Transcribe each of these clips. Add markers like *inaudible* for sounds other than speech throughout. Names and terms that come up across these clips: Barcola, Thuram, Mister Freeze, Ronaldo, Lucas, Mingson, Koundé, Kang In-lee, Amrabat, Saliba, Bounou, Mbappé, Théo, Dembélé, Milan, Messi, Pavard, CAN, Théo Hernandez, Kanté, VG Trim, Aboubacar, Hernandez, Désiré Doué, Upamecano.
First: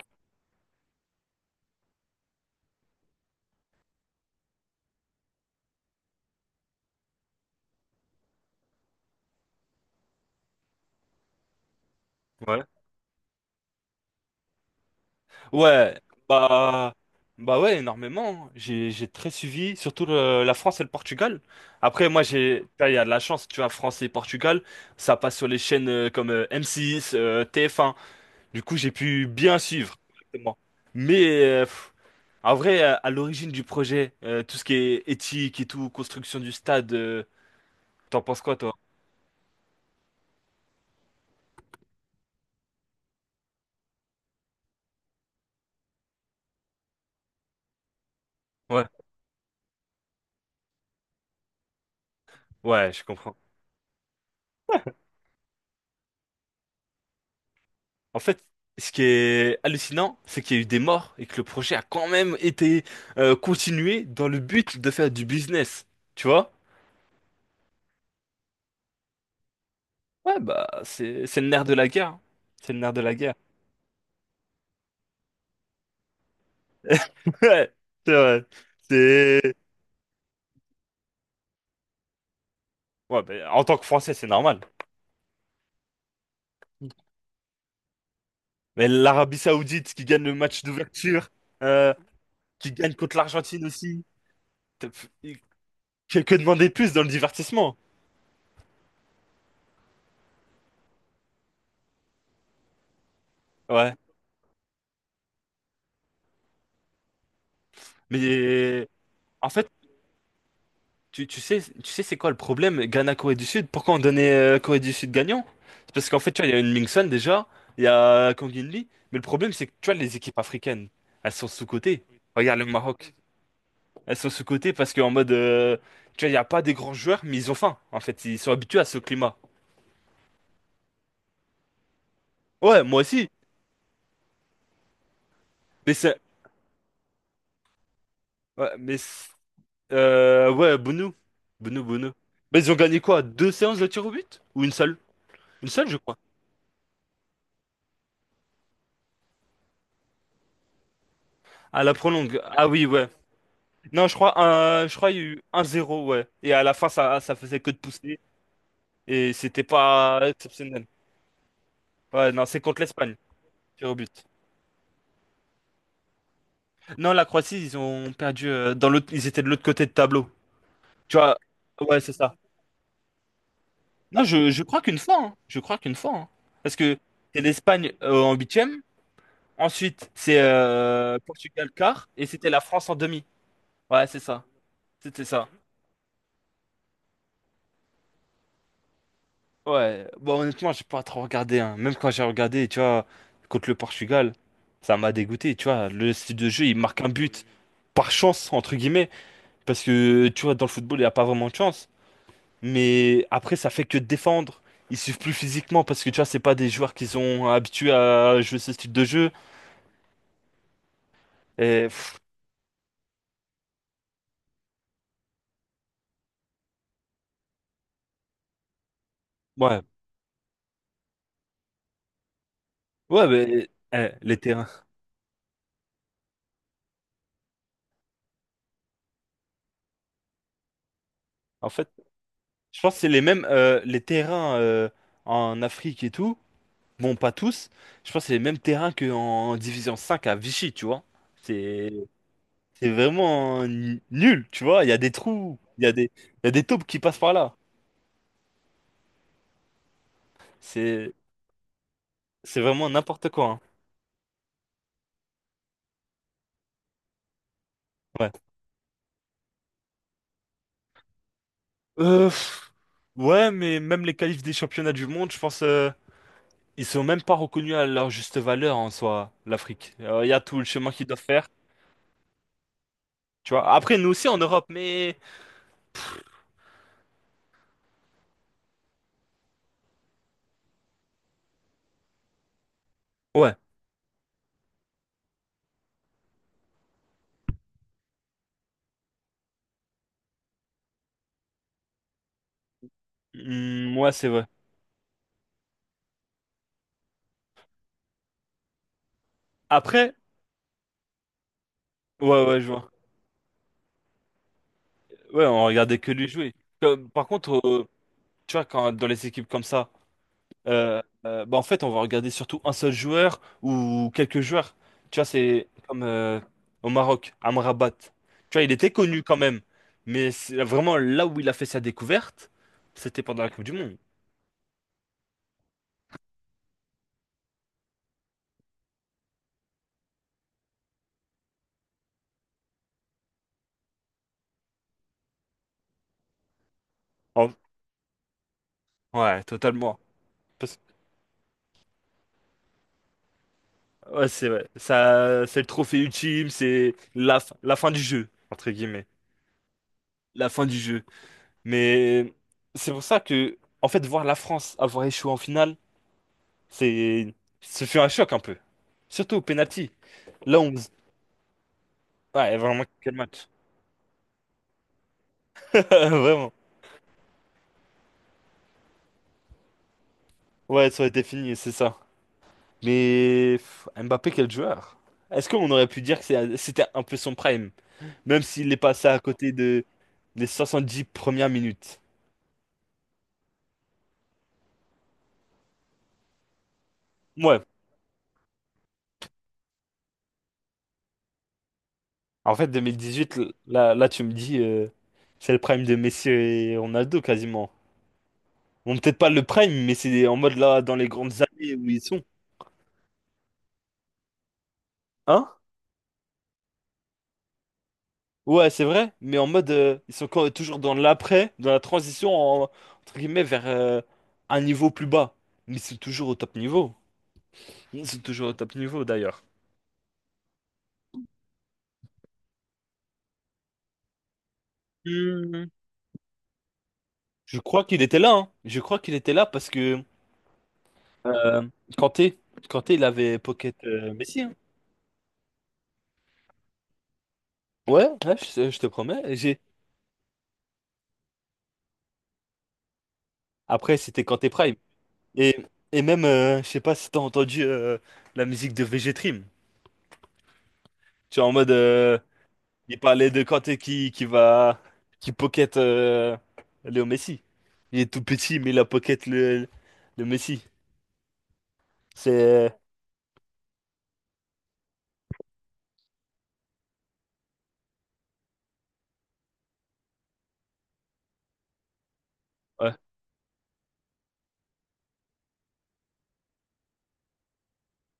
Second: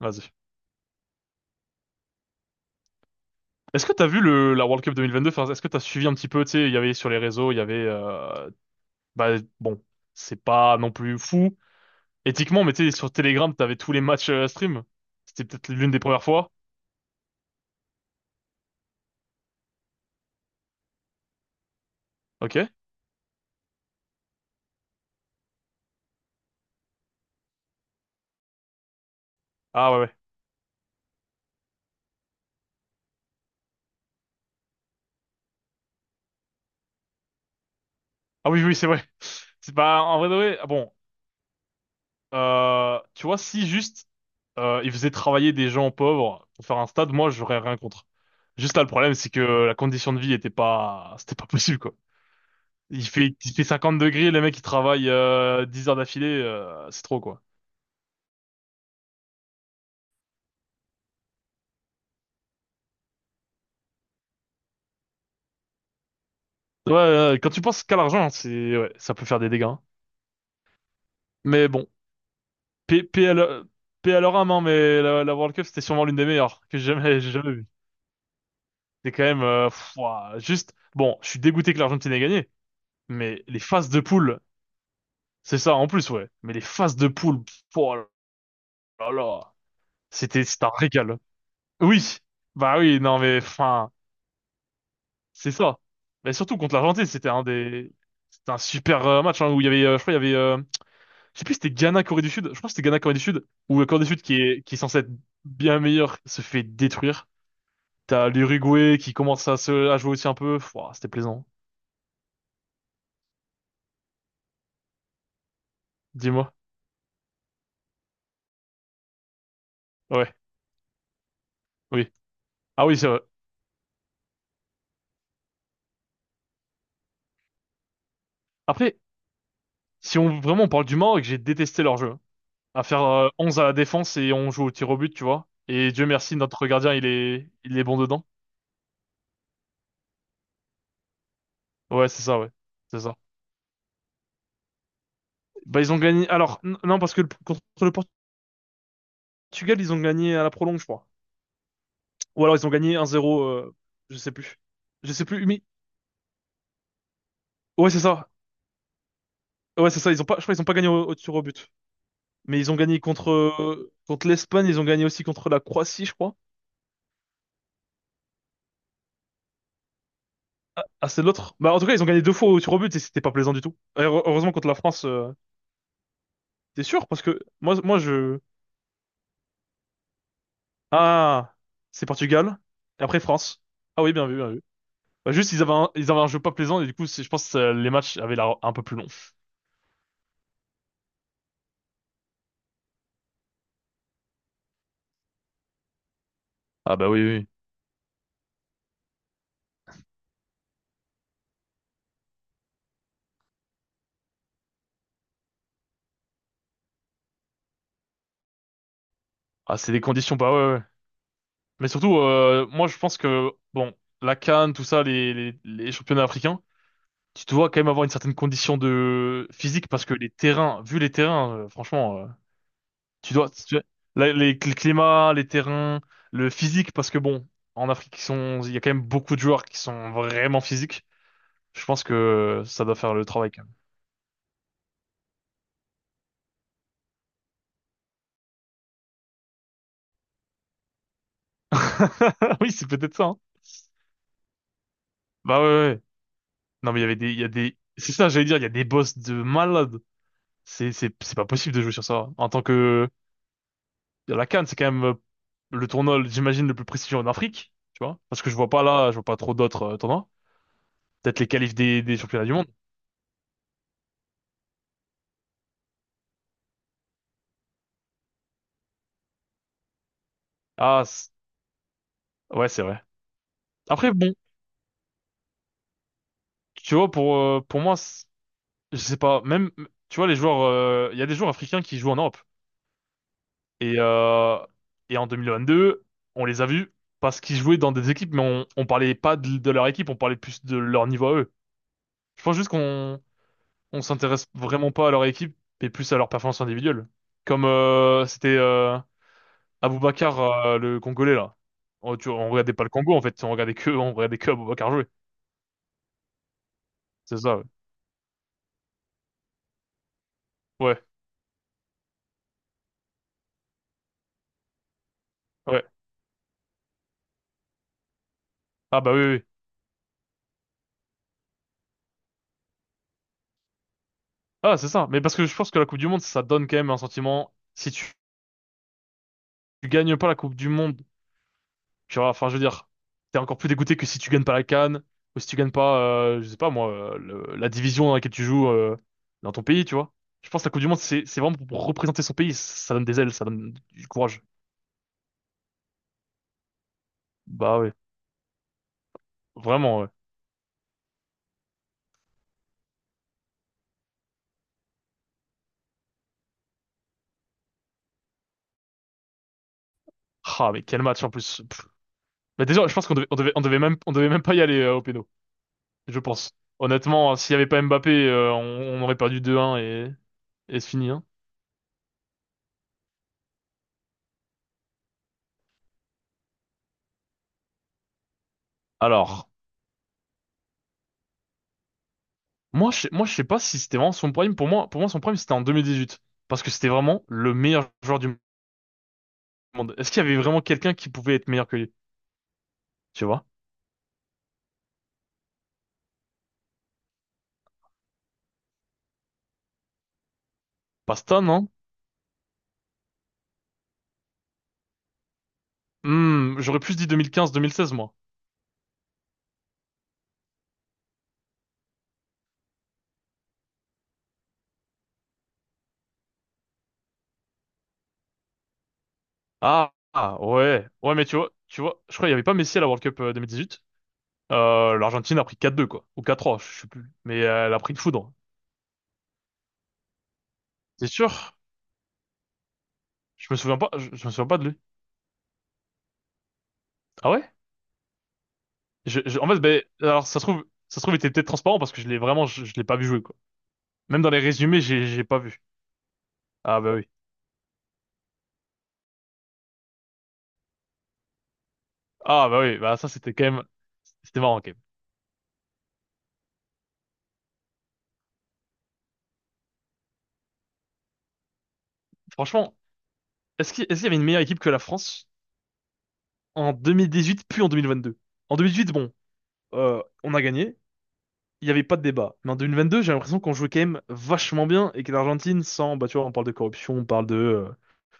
Vas-y. Est-ce que t'as vu le, la World Cup 2022? Enfin, est-ce que t'as suivi un petit peu, tu sais, il y avait sur les réseaux, il y avait, bah, bon, c'est pas non plus fou, Ouais. éthiquement, mais tu sais, sur Telegram, t'avais tous les matchs stream. C'était peut-être l'une Ouais, des premières fois. bah, ouais, énormément. J'ai très suivi, surtout la France et le Portugal. Après, moi, Ok. j'ai, là, il y a de la chance, tu vois, France et Portugal, ça passe sur les chaînes comme M6, TF1. Du coup, j'ai pu bien Ah suivre, ouais, ouais. exactement. Mais, en vrai, à l'origine du projet, tout ce qui est éthique et tout, construction du stade, t'en penses Ah quoi, oui, oui, toi? c'est vrai. *laughs* C'est pas, en vrai, de vrai, ah bon, tu vois, si juste, ils faisaient travailler des gens pauvres pour faire un stade, moi, j'aurais rien contre. Juste là, Ouais. le problème, c'est que la condition de vie était pas, c'était pas *laughs* possible, quoi. Ouais, je Il fait, comprends. il fait 50 degrés, le mec il travaille 10 heures d'affilée, c'est trop quoi. En fait, ce qui est hallucinant, c'est qu'il y a eu des morts et que le projet a quand même été continué dans le but de faire du business. Tu vois? Ouais, quand tu penses qu'à l'argent, c'est ouais, ça peut faire des dégâts, hein. Ouais, bah, c'est le nerf Mais de bon, la guerre, hein. C'est le nerf de PL, la guerre. PL, leur paix à leur âme, hein, mais la World Cup c'était sûrement l'une des meilleures que j'ai jamais, *laughs* j'ai *laughs* jamais vue. Ouais, c'est vrai. C'est quand même C'est... pff, ouah, juste. Bon, je suis dégoûté que l'Argentine ait gagné, Ouais, mais bah, les en tant que phases de Français, c'est poule, normal. c'est ça en plus, ouais. Mais les phases de poule, pff, oh Mais là l'Arabie là, Saoudite qui gagne le c'était match c'était un régal. d'ouverture, euh, Oui, qui bah gagne oui, contre non mais l'Argentine enfin. aussi. T'as- C'est ça. Mais que surtout demander de contre plus dans l'Argentine, le divertissement? C'était un super match hein, où il y avait, je crois, il y avait, je sais plus, si c'était Ghana Corée du Sud. Je crois que c'était Ghana Corée du Sud où Ouais. Corée du Sud qui est censé être bien meilleur se fait détruire. T'as Mais l'Uruguay qui en commence à fait, se à jouer aussi un peu. Pouah, c'était Tu, tu plaisant. sais, tu sais c'est quoi le problème? Ghana-Corée du Sud? Pourquoi on donnait Corée du Sud gagnant? C'est parce qu'en fait, tu vois, il y Dis-moi. a une Mingson déjà, il y a Kang In-lee, mais le problème, c'est que tu vois, les Ouais. équipes africaines, elles sont sous-cotées. Oui. Regarde le Ah oui, c'est Maroc, vrai. elles sont sous-cotées parce qu'en mode, tu vois, il n'y a pas des grands joueurs, mais ils ont faim, en fait, ils sont habitués à ce Après, climat. si on vraiment on parle du Maroc, j'ai détesté leur jeu, hein. Ouais, À moi faire aussi, 11 à la défense et on joue au tir au but, tu vois. Et mais Dieu c'est. merci, notre gardien, il est bon dedans. Ouais, mais ouais, Bounou. Bounou, Ouais, Bounou. c'est ça, ouais. Mais ils ont C'est gagné ça. quoi? Deux séances de tir au but? Ou une seule? Une Bah, seule, ils je ont crois. gagné. Alors, non, parce que contre le Portugal, ils ont gagné à la prolonge, je crois. À la prolongue. Ou alors, ils Ah ont oui, gagné un ouais. zéro, Non, je je sais crois, plus. Je il y a sais eu plus, mais. un zéro, ouais. Et à la fin, ça faisait que de Ouais, c'est pousser. ça. Et c'était Ouais, c'est ça. pas Ils ont pas, je crois qu'ils ont pas exceptionnel. gagné au tir au but. Ouais, non, Mais c'est ils ont contre gagné l'Espagne, contre, tir au but. contre l'Espagne, ils ont gagné aussi contre la Croatie, je crois. Non, la Croatie, ils ont perdu dans l'autre, ils étaient de l'autre côté de tableau. Ah, Tu c'est vois, l'autre. Bah, en tout cas, ouais, ils ont c'est gagné deux ça. fois au tir au but et c'était pas plaisant du tout. Et Non, je, heureusement, je contre la crois qu'une France, fois, hein. Je crois qu'une fois, hein. Parce t'es que sûr? Parce que c'est moi, l'Espagne moi, en je. huitième. Ensuite, c'est Ah, Portugal c'est quart. Et c'était Portugal. la France en Et après, demi. France. Ah Ouais, oui, c'est bien vu, ça. bien vu. C'était Bah, ça. juste, ils avaient un jeu pas plaisant et du coup, je pense que les matchs avaient l'air un peu plus longs. Ouais, bon, honnêtement, j'ai pas trop regardé, hein. Même quand j'ai regardé, tu vois, contre le Portugal, ça m'a dégoûté, tu vois. Le style de jeu, il Ah marque un bah oui, oui, but oui. par chance, entre guillemets, parce que, tu vois, dans le football, il n'y a pas vraiment de chance. Mais après, ça fait que défendre. Ils suivent plus physiquement parce que, tu vois, c'est pas des joueurs qui sont habitués à jouer ce style de jeu. Ah, c'est des conditions, bah ouais, ouais. Et, Mais surtout, moi je pense que, bon, la CAN, tout ça, les championnats africains, tu dois quand même avoir une certaine condition de ouais, physique parce que les terrains, vu les terrains, franchement, ouais, tu dois, mais tu- eh, la- les les, terrains. le climat, les terrains, le physique, parce que bon, en Afrique, il y a quand même beaucoup de joueurs qui sont vraiment physiques. En Je fait, pense que je ça doit pense que c'est faire les le mêmes, travail quand même. Les terrains en Afrique et tout. Bon, pas tous. Je pense que c'est les mêmes terrains qu'en Division 5 à Vichy, tu vois. C'est *laughs* Oui, c'est c'est peut-être ça, hein. vraiment nul, tu vois. Il y a des trous, Bah ouais, ouais, ouais. Il y a des taupes Non qui mais passent par il y a là. des, c'est ça, j'allais dire, il y a des boss de malades. C'est C'est pas possible de jouer sur ça. En c'est tant vraiment que, n'importe quoi, hein. la CAN, c'est quand même le tournoi, j'imagine, le plus prestigieux en Afrique, tu vois. Ouais. Parce que je vois pas là, je vois pas trop d'autres tournois. Peut-être les qualifs des Euh, championnats du monde. pff, ouais, mais même les qualifs des championnats du monde, je pense, ils sont même pas reconnus à leur juste valeur en soi, l'Afrique. Il y a tout le chemin Ah, qu'ils doivent faire, ouais, c'est vrai. tu vois. Après, nous Après, aussi bon, en Europe, mais... tu vois, pour moi, je sais pas, même, tu vois, les joueurs, il y a des joueurs africains qui jouent en Europe. Ouais. Et, euh, et en 2022, on les a vus parce qu'ils jouaient dans des équipes, mais on parlait pas de leur équipe, on parlait plus de leur niveau à eux. Je pense juste qu'on Hmm, on ouais, c'est vrai. s'intéresse vraiment pas à leur équipe, mais plus à leur performance individuelle. Comme c'était Après, Aboubacar, le Congolais là. Ouais, On ouais, je regardait pas le vois. Congo en fait, on regardait que Aboubacar jouer. Ouais, on regardait que lui jouer. Par C'est contre, ça. Tu vois, quand, dans les équipes comme ça, euh, Ouais. Bah, en fait, on va regarder surtout un seul joueur ou quelques joueurs. Tu vois, c'est Ouais, ouais. comme au Maroc, Amrabat. Tu vois, il était Ah bah oui, connu oui, quand oui. même, mais c'est vraiment là où il a fait sa découverte, c'était pendant la Coupe du Monde. Ah c'est ça. Mais parce que je pense que la Coupe du Monde, ça donne quand même un sentiment. Si tu, Tu gagnes pas la Coupe du Monde. Tu vois, enfin, je veux dire, t'es encore plus dégoûté que si tu gagnes pas la CAN, ou si tu gagnes pas, je sais pas moi, En- la division dans laquelle tu joues Ouais, dans ton pays, tu totalement. vois. Je pense que la Parce- Coupe du Monde, c'est vraiment pour représenter son pays. Ça donne des ailes, ça donne du ouais, courage. c'est vrai. Ça, c'est le trophée ultime, c'est la Bah fin ouais, du jeu, entre guillemets. vraiment, ouais. La fin du jeu. Mais c'est pour ça que, en fait, voir la France avoir échoué en finale, c'est, ce fut un choc un peu. Surtout au penalty. Là, Ah, on... mais quel match en plus. Pff. Ouais, Mais vraiment, déjà, je pense qu'on quel devait, on match. devait, on devait même pas y aller au péno, je *laughs* Vraiment. pense. Honnêtement, hein, s'il y avait pas Mbappé, on aurait perdu 2-1 et c'est Ouais, ça aurait fini, été hein. fini, c'est ça. Mais pff, Mbappé, quel joueur. Est-ce qu'on aurait pu dire que c'était un peu son prime, même s'il est passé à Alors. côté de les 70 premières minutes? Moi, je sais pas si c'était vraiment son prime. Pour moi, son prime, c'était en 2018. Parce que c'était vraiment le Ouais. meilleur joueur du monde. Est-ce qu'il y avait vraiment quelqu'un qui pouvait être meilleur que lui? En fait, Tu 2018, vois? là tu me dis, c'est le prime de Messi et Ronaldo quasiment. Bon, peut-être pas le prime, mais c'est en mode là, dans les grandes Pasta, non? années où ils sont. Hein? Hmm, j'aurais plus dit 2015-2016, moi. Ouais, c'est vrai, mais en mode, ils sont toujours dans l'après, dans la transition, entre guillemets, vers un niveau plus bas. Mais c'est toujours au top niveau. Ils sont toujours au top niveau, d'ailleurs. Ah, ah, ouais. Ouais, mais tu vois, je crois qu'il y avait pas Messi à la World Cup 2018. l'Argentine a pris Hmm. 4-2, quoi. Ou 4-3, je sais plus. Mais Je elle a crois pris de qu'il était là, foudre. hein. Je crois qu'il était là parce que C'est sûr? euh, Kanté, Kanté, il avait Pocket Je me Messi, souviens hein. pas de lui. Ah ouais? Ouais, ouais, je te promets. En J'ai... fait, ben, alors, ça se trouve, il était peut-être transparent parce que je l'ai pas vu jouer, quoi. Après, Même c'était dans les Kanté Prime. résumés, j'ai pas Et, vu. et même, je Ah sais bah pas oui. si t'as entendu la musique de VG Trim. Tu vois, en mode, Ah bah oui, bah il ça parlait c'était de quand même... Kanté C'était marrant quand même. Qui pocket Léo Messi. Il est tout petit, mais il a pocket le Messi. Franchement, C'est, est-ce qu'il y avait une meilleure équipe que la France en 2018, puis en 2022? En 2018, bon, on a gagné, il n'y avait pas de débat. Mais en deux mille ouais. vingt-deux, j'ai l'impression qu'on jouait quand même vachement bien et que l'Argentine, sans... Bah tu vois, on parle de corruption, on parle de...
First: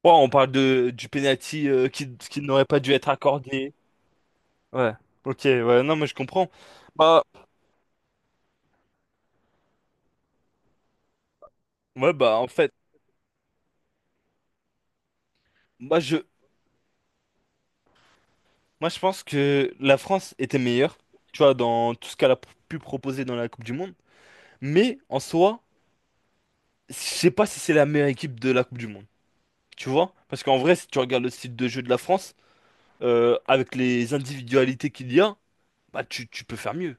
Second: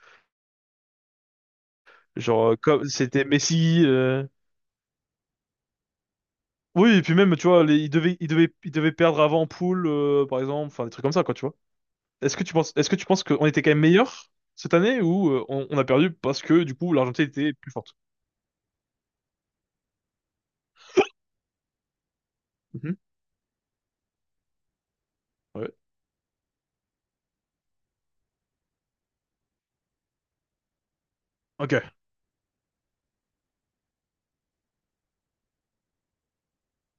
Ouais, on parle de, du penalty qui genre, n'aurait pas comme dû être c'était accordé. Messi... Ouais. Ok, ouais, non, mais je comprends. Oui, et puis Bah, même, tu vois, ils devaient perdre avant en poule, par exemple, enfin des trucs comme ça, quoi, tu vois. En fait, Est-ce que tu penses qu'on était quand même meilleur cette année ou on a moi, perdu je, parce que du coup l'Argentine était plus forte? moi, je pense que la France était meilleure, tu vois, dans tout ce qu'elle a pu Mhm. proposer dans la Coupe du Monde. Mais, en soi, Ouais. je sais pas si c'est la meilleure équipe de la Coupe du Monde. Tu vois? Parce qu'en vrai, si tu regardes le style de Ok. jeu de la France, avec les individualités qu'il y a, bah tu peux faire mieux.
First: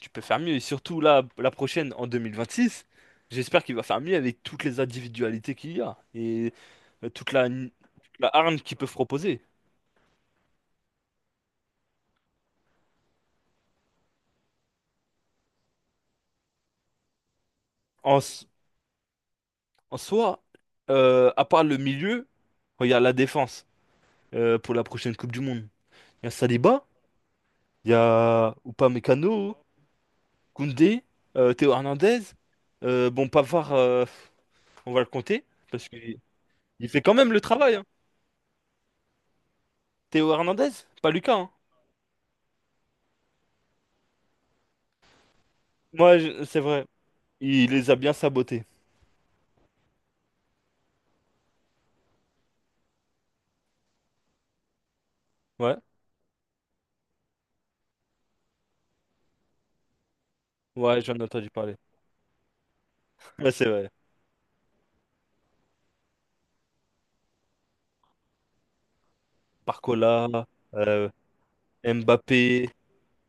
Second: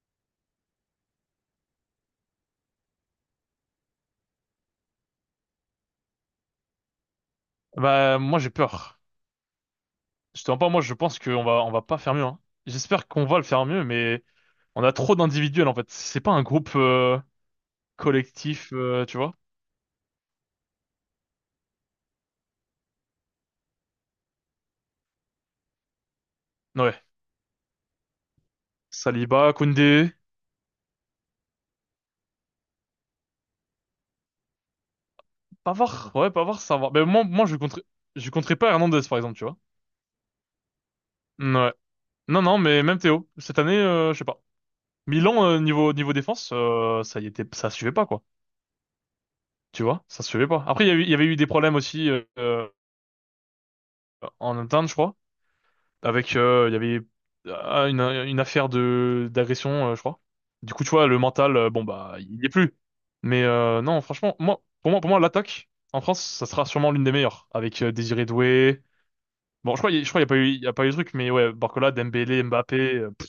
Tu peux faire mieux. Et surtout là, la prochaine, en 2026, j'espère qu'il va faire mieux avec toutes les individualités qu'il y a. Et toute Bah, la moi, j'ai hargne qu'ils peuvent peur. proposer. Je te mens pas, moi, je pense on va pas faire mieux, hein. J'espère qu'on va le faire mieux, mais on a trop d'individuels, en fait. C'est pas un groupe, En, s- collectif, tu vois? en soi, à part le milieu, regarde la défense pour la prochaine Coupe du Monde. Il y a Saliba, Ouais. il y a Saliba, Upamecano, Koundé, Koundé, Théo Hernandez. Bon, Pavard, on va le compter parce Pavard. qu'il Ouais, Pavard, ça il va. fait Mais quand moi, même le moi, je travail, compterais, hein. je compterais pas Hernandez, par exemple, tu vois? Théo Hernandez, pas Lucas, hein. Ouais. Non, non, mais même Théo. Cette année, je sais pas. Milan, niveau défense, C'est vrai. Ça y était, Il ça les suivait a pas, bien quoi. sabotés. Tu vois? Ça suivait pas. Après, il y avait eu des problèmes aussi, en interne, je crois. Ouais, Avec il y avait ah, une affaire de d'agression, je crois. Du coup, tu ouais, vois, j'en le ai entendu mental, parler. bon bah, il y est plus. Mais Ouais, c'est vrai. non, franchement, pour moi, l'attaque en France, ça sera sûrement l'une des meilleures, avec Désiré Doué. Bon, je crois, il- y a- je crois, il y a pas Barcola, eu, il y a pas eu de euh, truc, mais ouais, Barcola, Dembélé, Mbappé, Mbappé, pff,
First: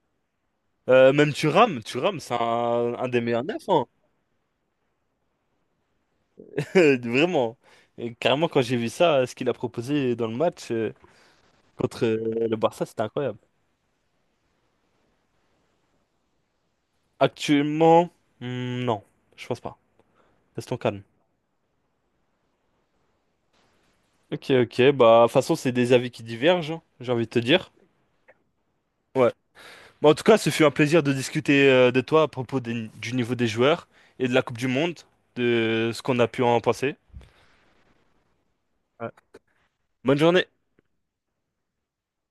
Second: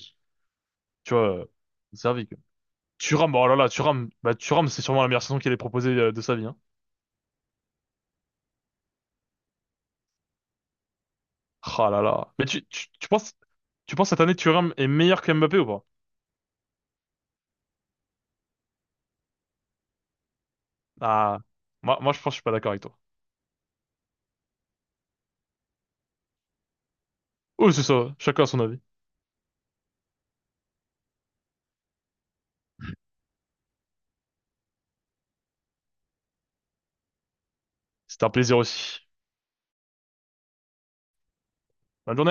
tu vois, même Thuram. c'est Thuram, servi. c'est Quoi. Un des Thuram, meilleurs oh là neufs, là, hein. Thuram, c'est sûrement la meilleure saison qu'il ait proposée de sa vie. Hein. *laughs* Vraiment. Et carrément, quand j'ai vu ça, ce qu'il a proposé dans le match Ah là contre là. Mais le Barça, c'était incroyable. tu penses cette année Thuram est meilleur que Mbappé ou pas? Actuellement, non, je pense pas. Restons calme. Ah, moi, moi, je pense, que je suis pas d'accord avec toi. Ok, ok, bah, de toute façon, c'est des avis qui divergent, hein, j'ai envie de te dire. Oui, c'est ça. Chacun a son avis. Ouais. Bon, en tout cas, ce fut un plaisir de discuter de toi à propos du niveau des joueurs et de la Coupe du Monde, de ce qu'on a pu en penser. C'était un plaisir aussi. Ouais. Bonne journée. Bonne journée.